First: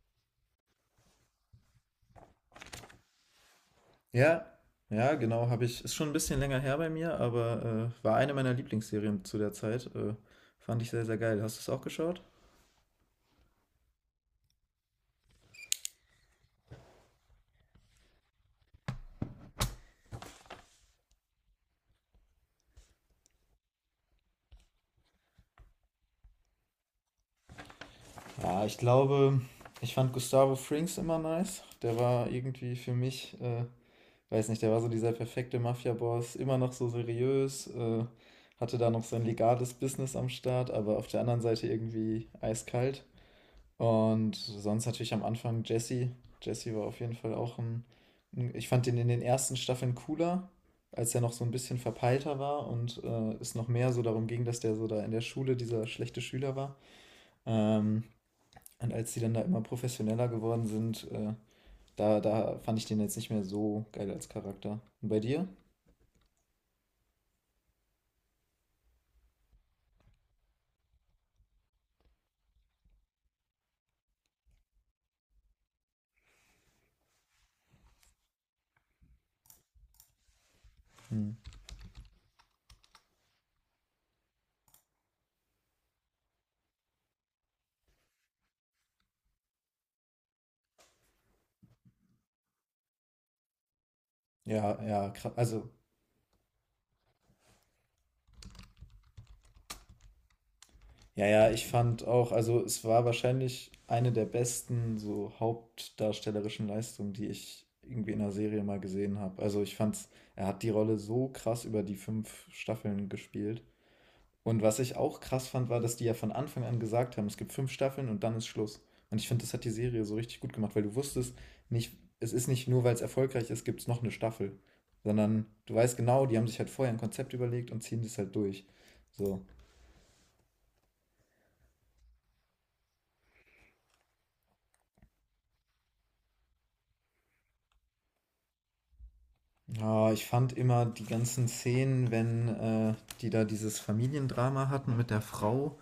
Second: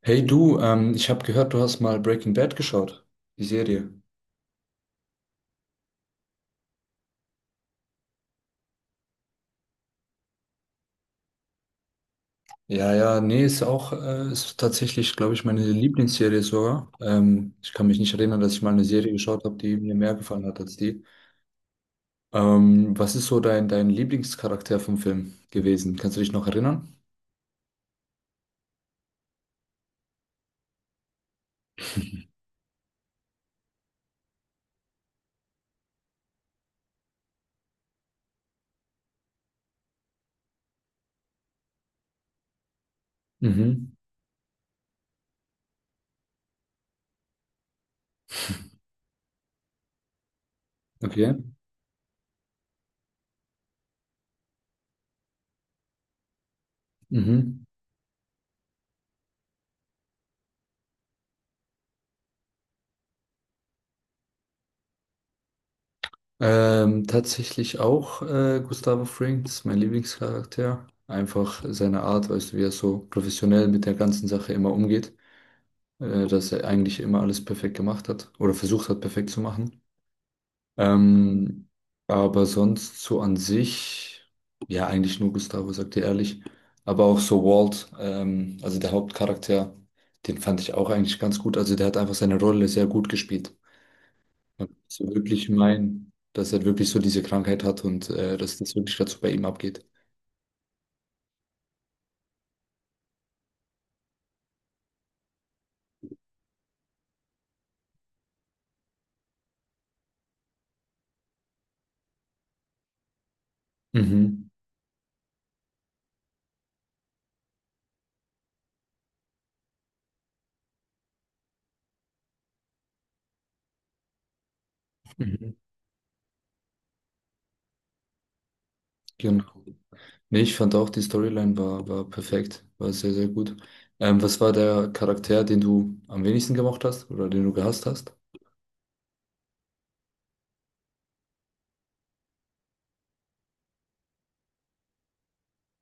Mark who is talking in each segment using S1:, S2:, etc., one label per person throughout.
S1: Hey du, ich habe gehört, du hast mal Breaking Bad geschaut, die Serie.
S2: Ja, ja, genau, habe ich. Ist schon ein bisschen länger her bei mir, aber, war eine meiner Lieblingsserien zu der Zeit. Fand ich sehr, sehr geil. Hast du es auch geschaut?
S1: Ja, ja, nee, ist auch, ist tatsächlich, glaube ich, meine Lieblingsserie sogar. Ich kann mich nicht erinnern, dass ich mal eine Serie geschaut habe, die mir mehr gefallen hat als die. Was ist so dein Lieblingscharakter vom Film gewesen? Kannst du dich noch erinnern?
S2: Ja, ich glaube, ich fand Gustavo Fring's immer nice. Der war irgendwie für mich weiß nicht, der war so dieser perfekte Mafiaboss, immer noch so seriös, hatte da noch sein legales Business am Start, aber auf der anderen Seite irgendwie eiskalt.
S1: Mhm,
S2: Und sonst natürlich am Anfang Jesse. Jesse war auf jeden Fall auch ein. Ich fand den in den ersten Staffeln cooler, als er noch
S1: okay.
S2: so ein bisschen verpeilter war und es noch mehr so darum ging, dass der so da in der Schule dieser schlechte Schüler war.
S1: Mhm.
S2: Ähm, und als die dann da immer professioneller geworden sind, da fand ich den jetzt nicht mehr so geil als Charakter. Und bei dir?
S1: Tatsächlich auch Gustavo Fring, das ist mein Lieblingscharakter. Einfach seine Art, weißt du, wie er so professionell mit der ganzen Sache immer umgeht. Dass er eigentlich immer alles perfekt gemacht hat oder versucht hat, perfekt zu machen.
S2: Hm.
S1: Ähm, aber sonst so an sich, ja, eigentlich nur Gustavo, sagt ihr ehrlich. Aber auch so Walt, also der Hauptcharakter, den fand ich auch eigentlich ganz gut. Also der hat einfach seine Rolle sehr gut gespielt. Man kann
S2: Ja, ja,
S1: so wirklich
S2: also.
S1: meinen, dass er wirklich so diese Krankheit hat und dass das wirklich dazu bei ihm abgeht.
S2: Ja, ja, ich fand auch, also es war wahrscheinlich eine der besten so hauptdarstellerischen Leistungen, die ich irgendwie in einer Serie mal gesehen habe. Also ich fand's, er hat die Rolle so krass über die fünf Staffeln gespielt.
S1: Mhm.
S2: Und was ich auch krass fand, war, dass die ja von Anfang an gesagt haben, es gibt fünf Staffeln und dann ist Schluss. Und ich finde, das hat die Serie so richtig gut gemacht, weil du wusstest nicht, es ist nicht nur, weil es erfolgreich ist, gibt es noch eine Staffel, sondern
S1: Mhm.
S2: du weißt genau, die haben sich halt vorher ein Konzept überlegt und ziehen das halt durch.
S1: Genau.
S2: So.
S1: Nee, ich fand auch, die Storyline war perfekt, war sehr, sehr gut. Was war der Charakter, den du am wenigsten gemocht hast oder den du gehasst hast?
S2: Ja, ich fand immer die ganzen Szenen, wenn die da dieses Familiendrama hatten mit der Frau.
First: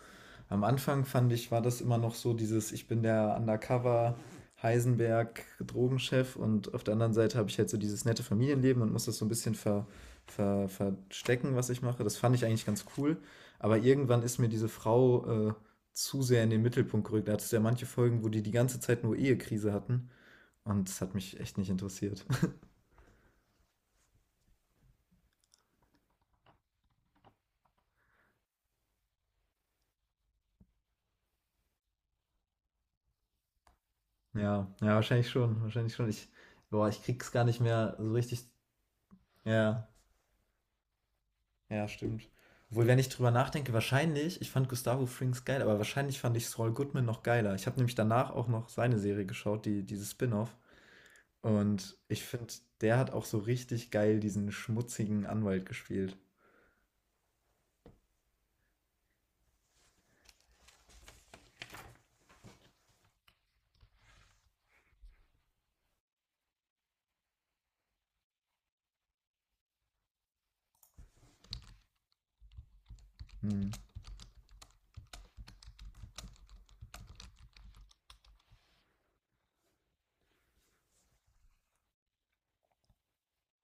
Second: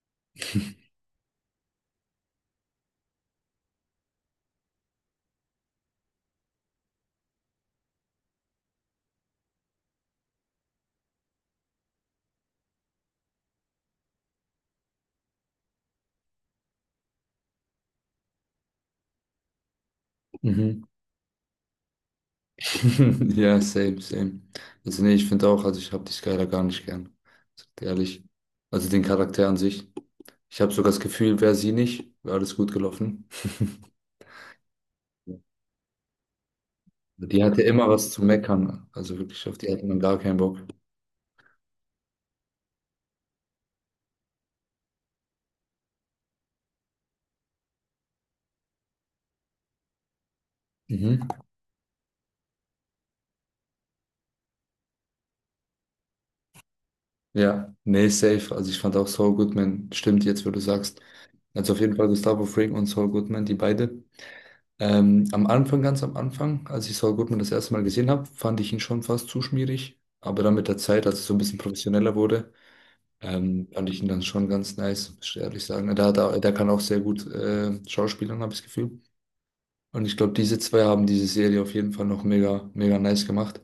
S2: Am Anfang fand ich, war das immer noch so dieses, ich bin der Undercover Heisenberg Drogenchef und auf der anderen Seite habe ich halt so dieses nette Familienleben und muss das so ein bisschen verstecken, was ich mache. Das fand ich eigentlich ganz cool. Aber irgendwann ist mir diese Frau zu sehr in den Mittelpunkt gerückt. Da hat es ja manche Folgen, wo die die ganze Zeit nur Ehekrise hatten
S1: Mhm.
S2: und es hat mich echt nicht interessiert.
S1: Ja, same, same. Also nee, ich finde auch, also ich habe die Skylar gar nicht gern. Sag dir Ehrlich. Also den Charakter an sich. Ich habe sogar das Gefühl, wäre sie nicht, wäre alles gut gelaufen.
S2: Ja, ja, wahrscheinlich schon, wahrscheinlich schon. Boah, ich krieg's
S1: Die
S2: gar nicht
S1: hatte immer
S2: mehr
S1: was
S2: so
S1: zu
S2: richtig.
S1: meckern. Also wirklich, auf die hatte
S2: Ja,
S1: man gar keinen Bock.
S2: ja, stimmt. Obwohl, wenn ich drüber nachdenke, wahrscheinlich, ich fand Gustavo Frings geil, aber wahrscheinlich fand ich Saul Goodman noch geiler. Ich habe nämlich danach auch noch seine Serie geschaut, die, dieses Spin-off.
S1: Mhm.
S2: Und ich finde, der hat auch so richtig geil diesen schmutzigen Anwalt gespielt.
S1: Ja, nee, safe. Also ich fand auch Saul Goodman, stimmt jetzt, wo du sagst. Also auf jeden Fall Gustavo Fring und Saul Goodman, die beide. Am Anfang, ganz am Anfang, als ich Saul Goodman das erste Mal gesehen habe, fand ich ihn schon fast zu schmierig. Aber dann mit der Zeit, als es so ein bisschen professioneller wurde,
S2: Hm.
S1: fand ich ihn dann schon ganz nice, muss ich ehrlich sagen. Der kann auch sehr gut schauspielern, habe ich das Gefühl. Und ich glaube, diese zwei haben diese Serie auf jeden Fall noch mega, mega nice gemacht.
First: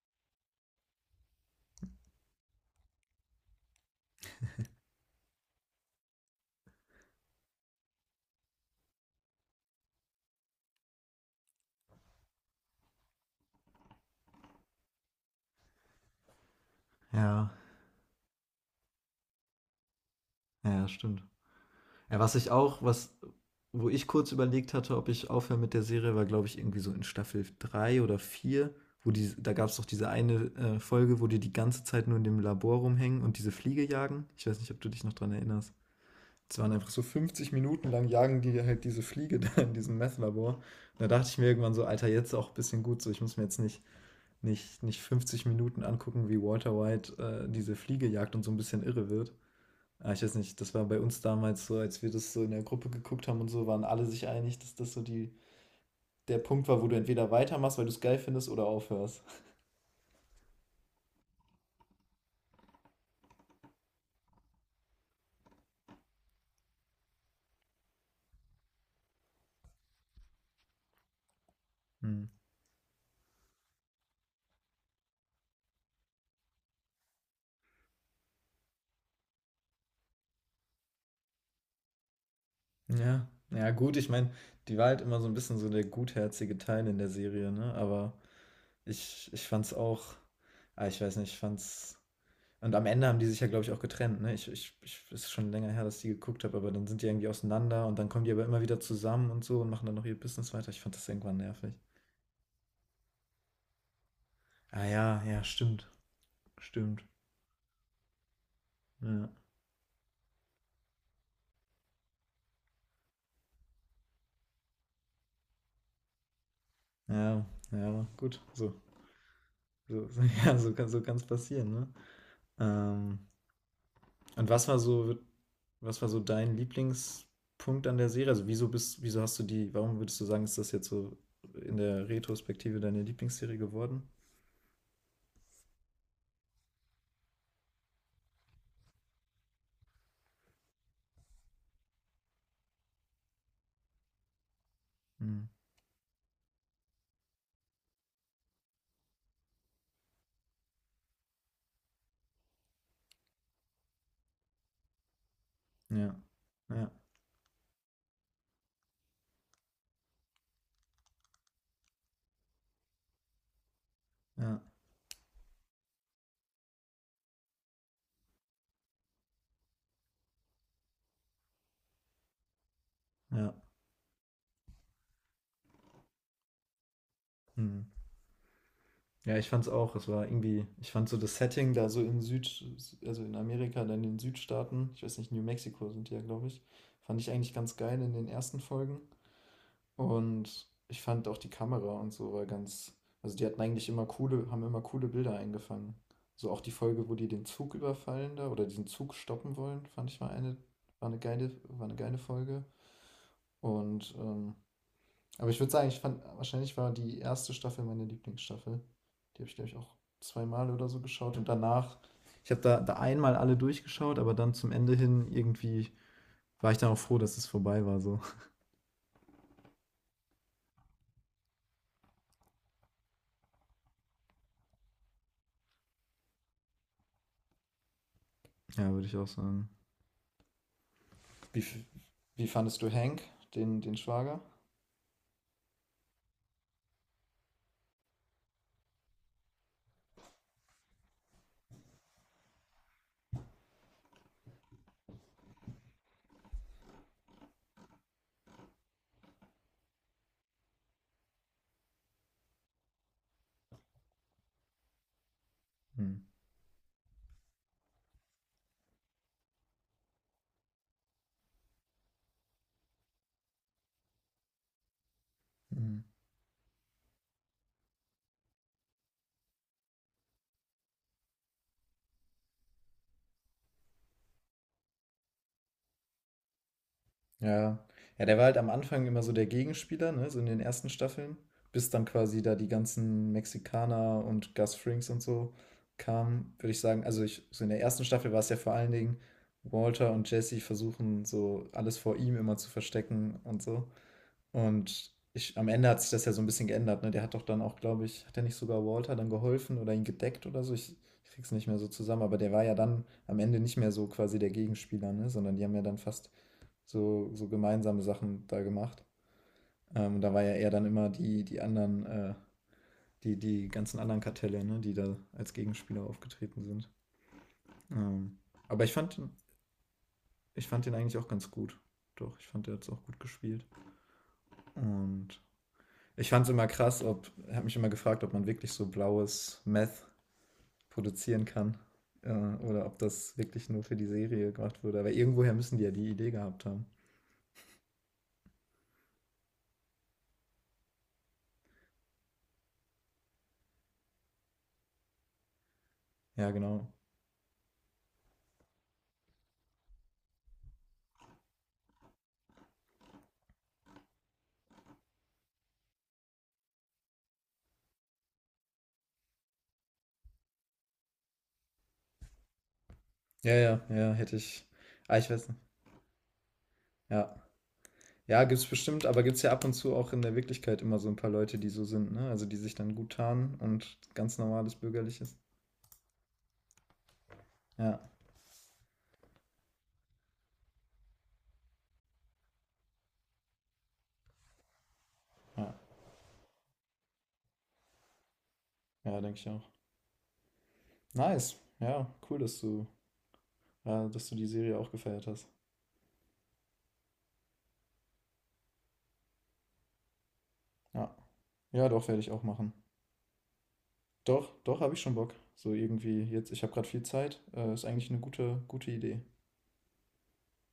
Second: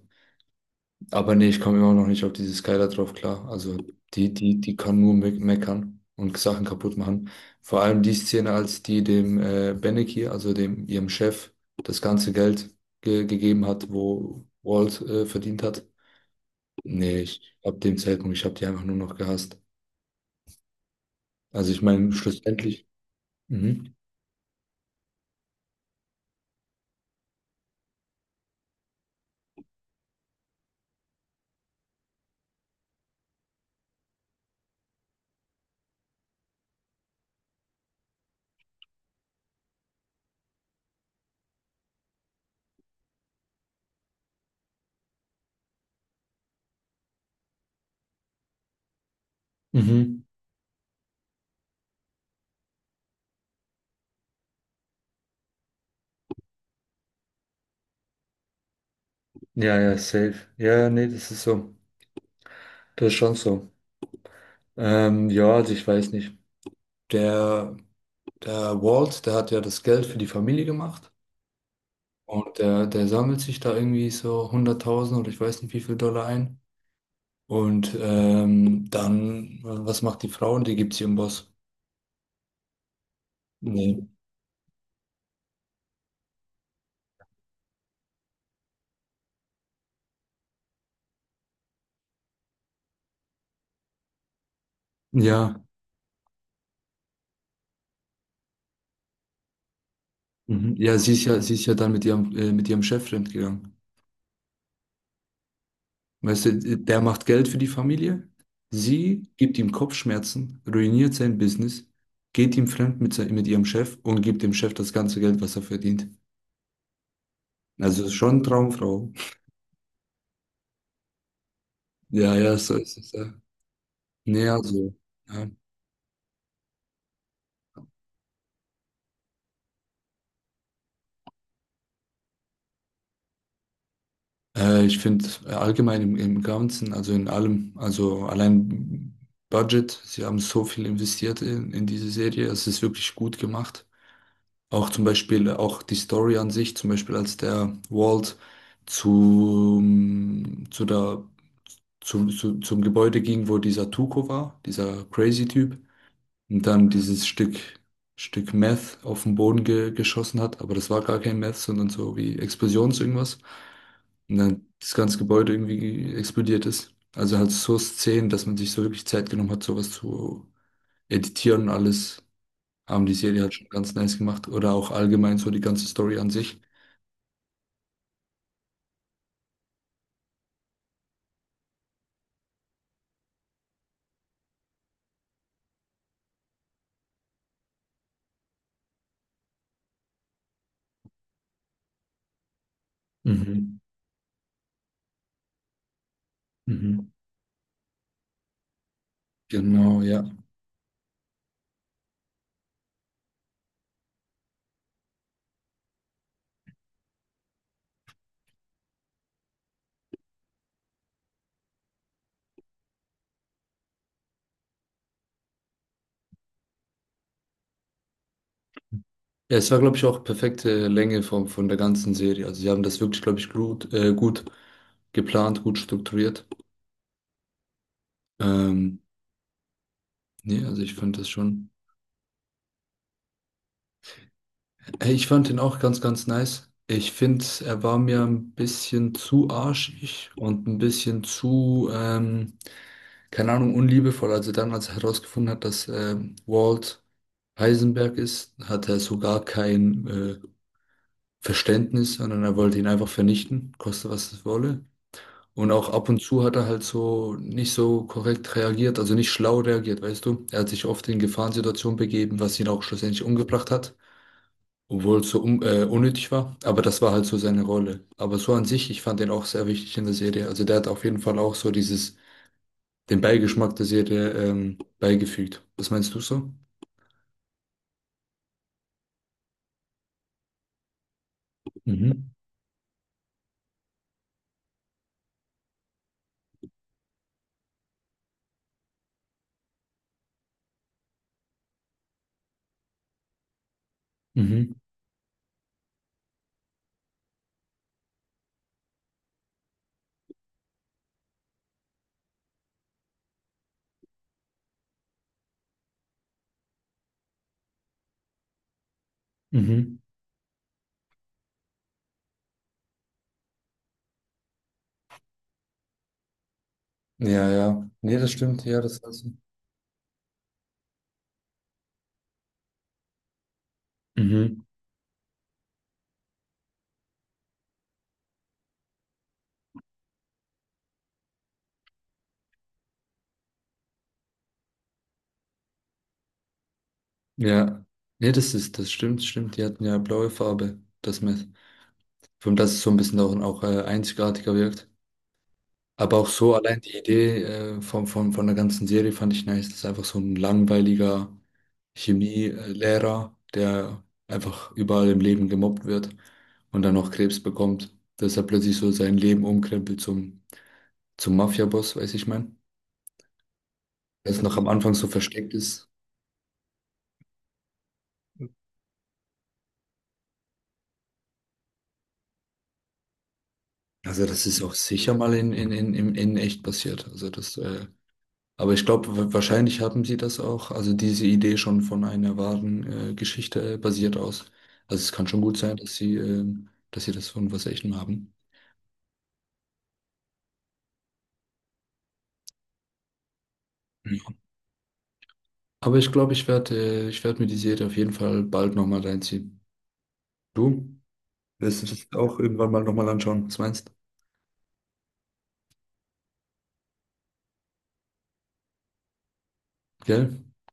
S1: Aber nee, ich komme immer noch nicht auf diese Skylar drauf klar. Also die kann nur me meckern und Sachen kaputt machen. Vor allem die Szene, als die dem Beneki, also dem ihrem Chef, das ganze Geld ge gegeben hat, wo Walt verdient hat. Nee,
S2: Ja,
S1: ich, ab dem Zeitpunkt, ich habe die einfach nur noch gehasst.
S2: ja, stimmt.
S1: Also ich meine,
S2: Ja, was ich auch,
S1: schlussendlich.
S2: was, wo
S1: Mhm.
S2: ich kurz überlegt hatte, ob ich aufhöre mit der Serie, war, glaube ich, irgendwie so in Staffel 3 oder 4, wo die, da gab es doch diese eine Folge, wo die die ganze Zeit nur in dem Labor rumhängen und diese Fliege jagen. Ich weiß nicht, ob du dich noch dran erinnerst. Es waren einfach so 50 Minuten lang jagen die halt diese Fliege da in diesem Meth-Labor. Und da dachte ich mir irgendwann so, Alter, jetzt auch ein bisschen gut so. Ich muss mir jetzt nicht 50 Minuten angucken, wie Walter White diese Fliege jagt und so ein bisschen irre wird. Ah, ich
S1: Mhm.
S2: weiß nicht, das war bei uns damals so, als wir das so in der Gruppe geguckt haben und so, waren alle sich einig, dass das so die, der Punkt war, wo du entweder weitermachst, weil du es geil findest, oder aufhörst.
S1: Ja, ja, safe. Ja, nee, das ist so. Das ist schon so. Ja, also ich weiß nicht. Der. Der Walt, der hat ja das Geld für die Familie gemacht
S2: Hm.
S1: und der sammelt sich da irgendwie so hunderttausend oder ich weiß nicht wie viel Dollar ein. Und dann, was macht die Frau? Die gibt sie ihrem Boss.
S2: Ja, ja, gut,
S1: Nee.
S2: ich meine, die war halt immer so ein bisschen so der gutherzige Teil in der Serie, ne? Aber ich fand's auch, ah, ich weiß nicht, ich fand's. Und am Ende haben die sich ja, glaube ich, auch getrennt, ne? Ist schon
S1: Ja,
S2: länger her, dass ich die geguckt habe, aber dann sind die irgendwie auseinander und dann kommen die aber immer wieder zusammen und so und machen dann noch ihr Business weiter.
S1: mhm.
S2: Ich fand
S1: Ja,
S2: das
S1: sie ist
S2: irgendwann
S1: ja, sie ist
S2: nervig.
S1: ja dann mit ihrem Chef gegangen.
S2: Ah ja, ja, stimmt.
S1: Weißt du, der
S2: Stimmt.
S1: macht Geld für die Familie, sie
S2: Ja,
S1: gibt ihm Kopfschmerzen, ruiniert sein Business, geht ihm fremd mit, mit ihrem Chef und gibt dem Chef das ganze Geld, was er verdient.
S2: ja,
S1: Also
S2: ja,
S1: ist
S2: gut.
S1: schon
S2: So,
S1: Traumfrau.
S2: so, so, ja, so kann's passieren, ne?
S1: Ja, ja, so ist es.
S2: Ähm,
S1: Nee,
S2: und was war
S1: also,
S2: so,
S1: ja.
S2: was war so dein Lieblingspunkt an der Serie? Also wieso hast du die, warum würdest du sagen, ist das jetzt so in der Retrospektive deine Lieblingsserie geworden?
S1: Ich finde allgemein im Ganzen, also in allem, also allein Budget, sie haben so viel investiert in diese Serie, es ist wirklich gut gemacht. Auch zum Beispiel,
S2: Hm.
S1: auch die Story an sich, zum Beispiel als der Walt zu zu der, zum, zu, zum Gebäude ging, wo dieser Tuco war, dieser crazy Typ,
S2: Ja,
S1: und dann
S2: ja,
S1: Stück Meth auf den Boden ge geschossen hat, aber das war gar kein Meth, sondern so wie Explosions irgendwas. Und
S2: ja,
S1: dann das ganze Gebäude irgendwie explodiert ist. Also halt so Szenen, dass man sich so wirklich Zeit genommen hat, sowas zu editieren und alles, haben die Serie
S2: ja.
S1: halt schon ganz nice gemacht. Oder auch allgemein so die ganze Story an sich.
S2: Hm. Ja, ich fand's auch. Es war irgendwie, ich fand so das Setting da so in Süd, also in Amerika, dann in den Südstaaten, ich weiß nicht, New Mexico sind die ja, glaube ich, fand ich eigentlich ganz geil in den ersten Folgen. Und ich fand auch die Kamera und so war ganz, also die hatten
S1: Mhm.
S2: eigentlich immer coole, haben immer coole Bilder eingefangen. So auch die Folge,
S1: Mhm.
S2: wo die den Zug überfallen da oder diesen Zug stoppen wollen,
S1: Genau,
S2: fand ich
S1: ja.
S2: mal eine, war eine geile Folge. Und aber ich würde sagen, ich fand, wahrscheinlich war die erste Staffel meine Lieblingsstaffel. Die habe ich, glaube ich, auch zweimal oder so geschaut. Und danach, ich habe da einmal alle durchgeschaut, aber dann zum Ende hin irgendwie war ich dann auch froh, dass es vorbei war. So.
S1: Ja, es war, glaube ich, auch perfekte Länge von der ganzen Serie. Also sie haben das wirklich, glaube ich, gut, gut geplant, gut strukturiert.
S2: Ja,
S1: Ähm,
S2: würde ich auch sagen.
S1: Nee, also ich fand das
S2: Wie,
S1: schon.
S2: wie fandest du Hank, den Schwager?
S1: Ey, ich fand ihn auch ganz, ganz nice. Ich finde, er war mir ein bisschen zu arschig und ein bisschen zu, keine Ahnung, unliebevoll. Also dann, als er herausgefunden hat, dass Walt Heisenberg ist, hatte er sogar kein Verständnis, sondern er wollte ihn einfach vernichten, koste was es wolle. Und auch ab und
S2: Hm.
S1: zu hat er halt so nicht so korrekt reagiert, also nicht schlau reagiert, weißt du? Er hat sich oft in Gefahrensituationen begeben, was ihn auch schlussendlich umgebracht hat, obwohl es so un
S2: Mhm.
S1: unnötig war, aber das war halt so seine Rolle. Aber so an sich, ich fand den auch sehr wichtig in der Serie. Also der hat auf jeden Fall auch so dieses, den Beigeschmack der Serie beigefügt. Was meinst du so?
S2: Ja. Ja, der war halt am Anfang immer so der Gegenspieler, ne, so in den ersten Staffeln, bis dann
S1: Mhm.
S2: quasi da die ganzen Mexikaner und Gus Frings und so kamen, würde ich sagen. Also ich, so in der ersten Staffel war es ja vor allen Dingen Walter und Jesse versuchen so alles vor ihm immer zu verstecken und so.
S1: Mhm.
S2: Und ich, am Ende hat sich das ja so ein bisschen geändert, ne? Der hat doch dann auch, glaube ich, hat er nicht sogar Walter dann geholfen oder ihn gedeckt oder so? Ich krieg's nicht mehr so zusammen, aber der war ja dann am Ende nicht mehr so quasi der Gegenspieler, ne, sondern die haben ja dann fast so gemeinsame Sachen da gemacht.
S1: Mhm.
S2: Da war ja eher dann immer die anderen, die ganzen anderen Kartelle, ne, die da als Gegenspieler aufgetreten sind.
S1: Ja, ja. Nee, das
S2: Ähm,
S1: stimmt, ja,
S2: aber ich
S1: das
S2: fand
S1: hast du.
S2: ich fand den eigentlich auch ganz gut. Doch, ich fand, der hat es auch gut gespielt.
S1: Mhm.
S2: Und ich fand es immer krass, ob, habe mich immer gefragt, ob man wirklich so blaues Meth produzieren kann. Äh, oder ob das wirklich nur für die Serie gemacht wurde. Aber irgendwoher müssen die ja die Idee gehabt haben.
S1: Ja. Nee, das ist, das stimmt, stimmt. Die hatten ja blaue Farbe, das Meth. Von das ist so ein bisschen auch, auch einzigartiger wirkt. Aber auch
S2: Ja,
S1: so allein
S2: genau.
S1: die Idee von der ganzen Serie fand ich nice. Das ist einfach so ein langweiliger Chemielehrer, der einfach überall im Leben gemobbt wird und dann noch Krebs bekommt. Dass er plötzlich so sein Leben umkrempelt zum Mafia-Boss, weiß ich mein.
S2: Ja, ja, ja, hätte
S1: Das noch
S2: ich.
S1: am Anfang so
S2: Ah, ich weiß
S1: versteckt
S2: nicht.
S1: ist.
S2: Ja. Ja, gibt's bestimmt, aber gibt's ja ab und zu auch in der Wirklichkeit immer so ein paar Leute, die so sind, ne? Also die sich dann gut tarnen und
S1: Also
S2: ganz
S1: das ist auch
S2: normales
S1: sicher mal
S2: Bürgerliches.
S1: in echt passiert. Also das
S2: Ja,
S1: aber ich glaube, wahrscheinlich haben sie das auch, also diese Idee schon von einer wahren Geschichte basiert aus. Also es kann schon gut
S2: ja,
S1: sein, dass sie das von was Echtem haben.
S2: ja, denke ich auch. Nice. Ja, cool, dass du, ja,
S1: Ja.
S2: dass du die Serie auch gefeiert hast.
S1: Aber ich glaube, ich werde ich werd mir die Serie auf jeden Fall bald nochmal reinziehen. Du?
S2: Ja.
S1: Wirst du
S2: Ja,
S1: das
S2: doch, werde ich
S1: auch
S2: auch
S1: irgendwann
S2: machen.
S1: mal nochmal anschauen? Was meinst du?
S2: Doch, doch, habe ich schon Bock. So irgendwie jetzt, ich habe gerade viel Zeit. Ist eigentlich eine gute, gute Idee.
S1: Gell?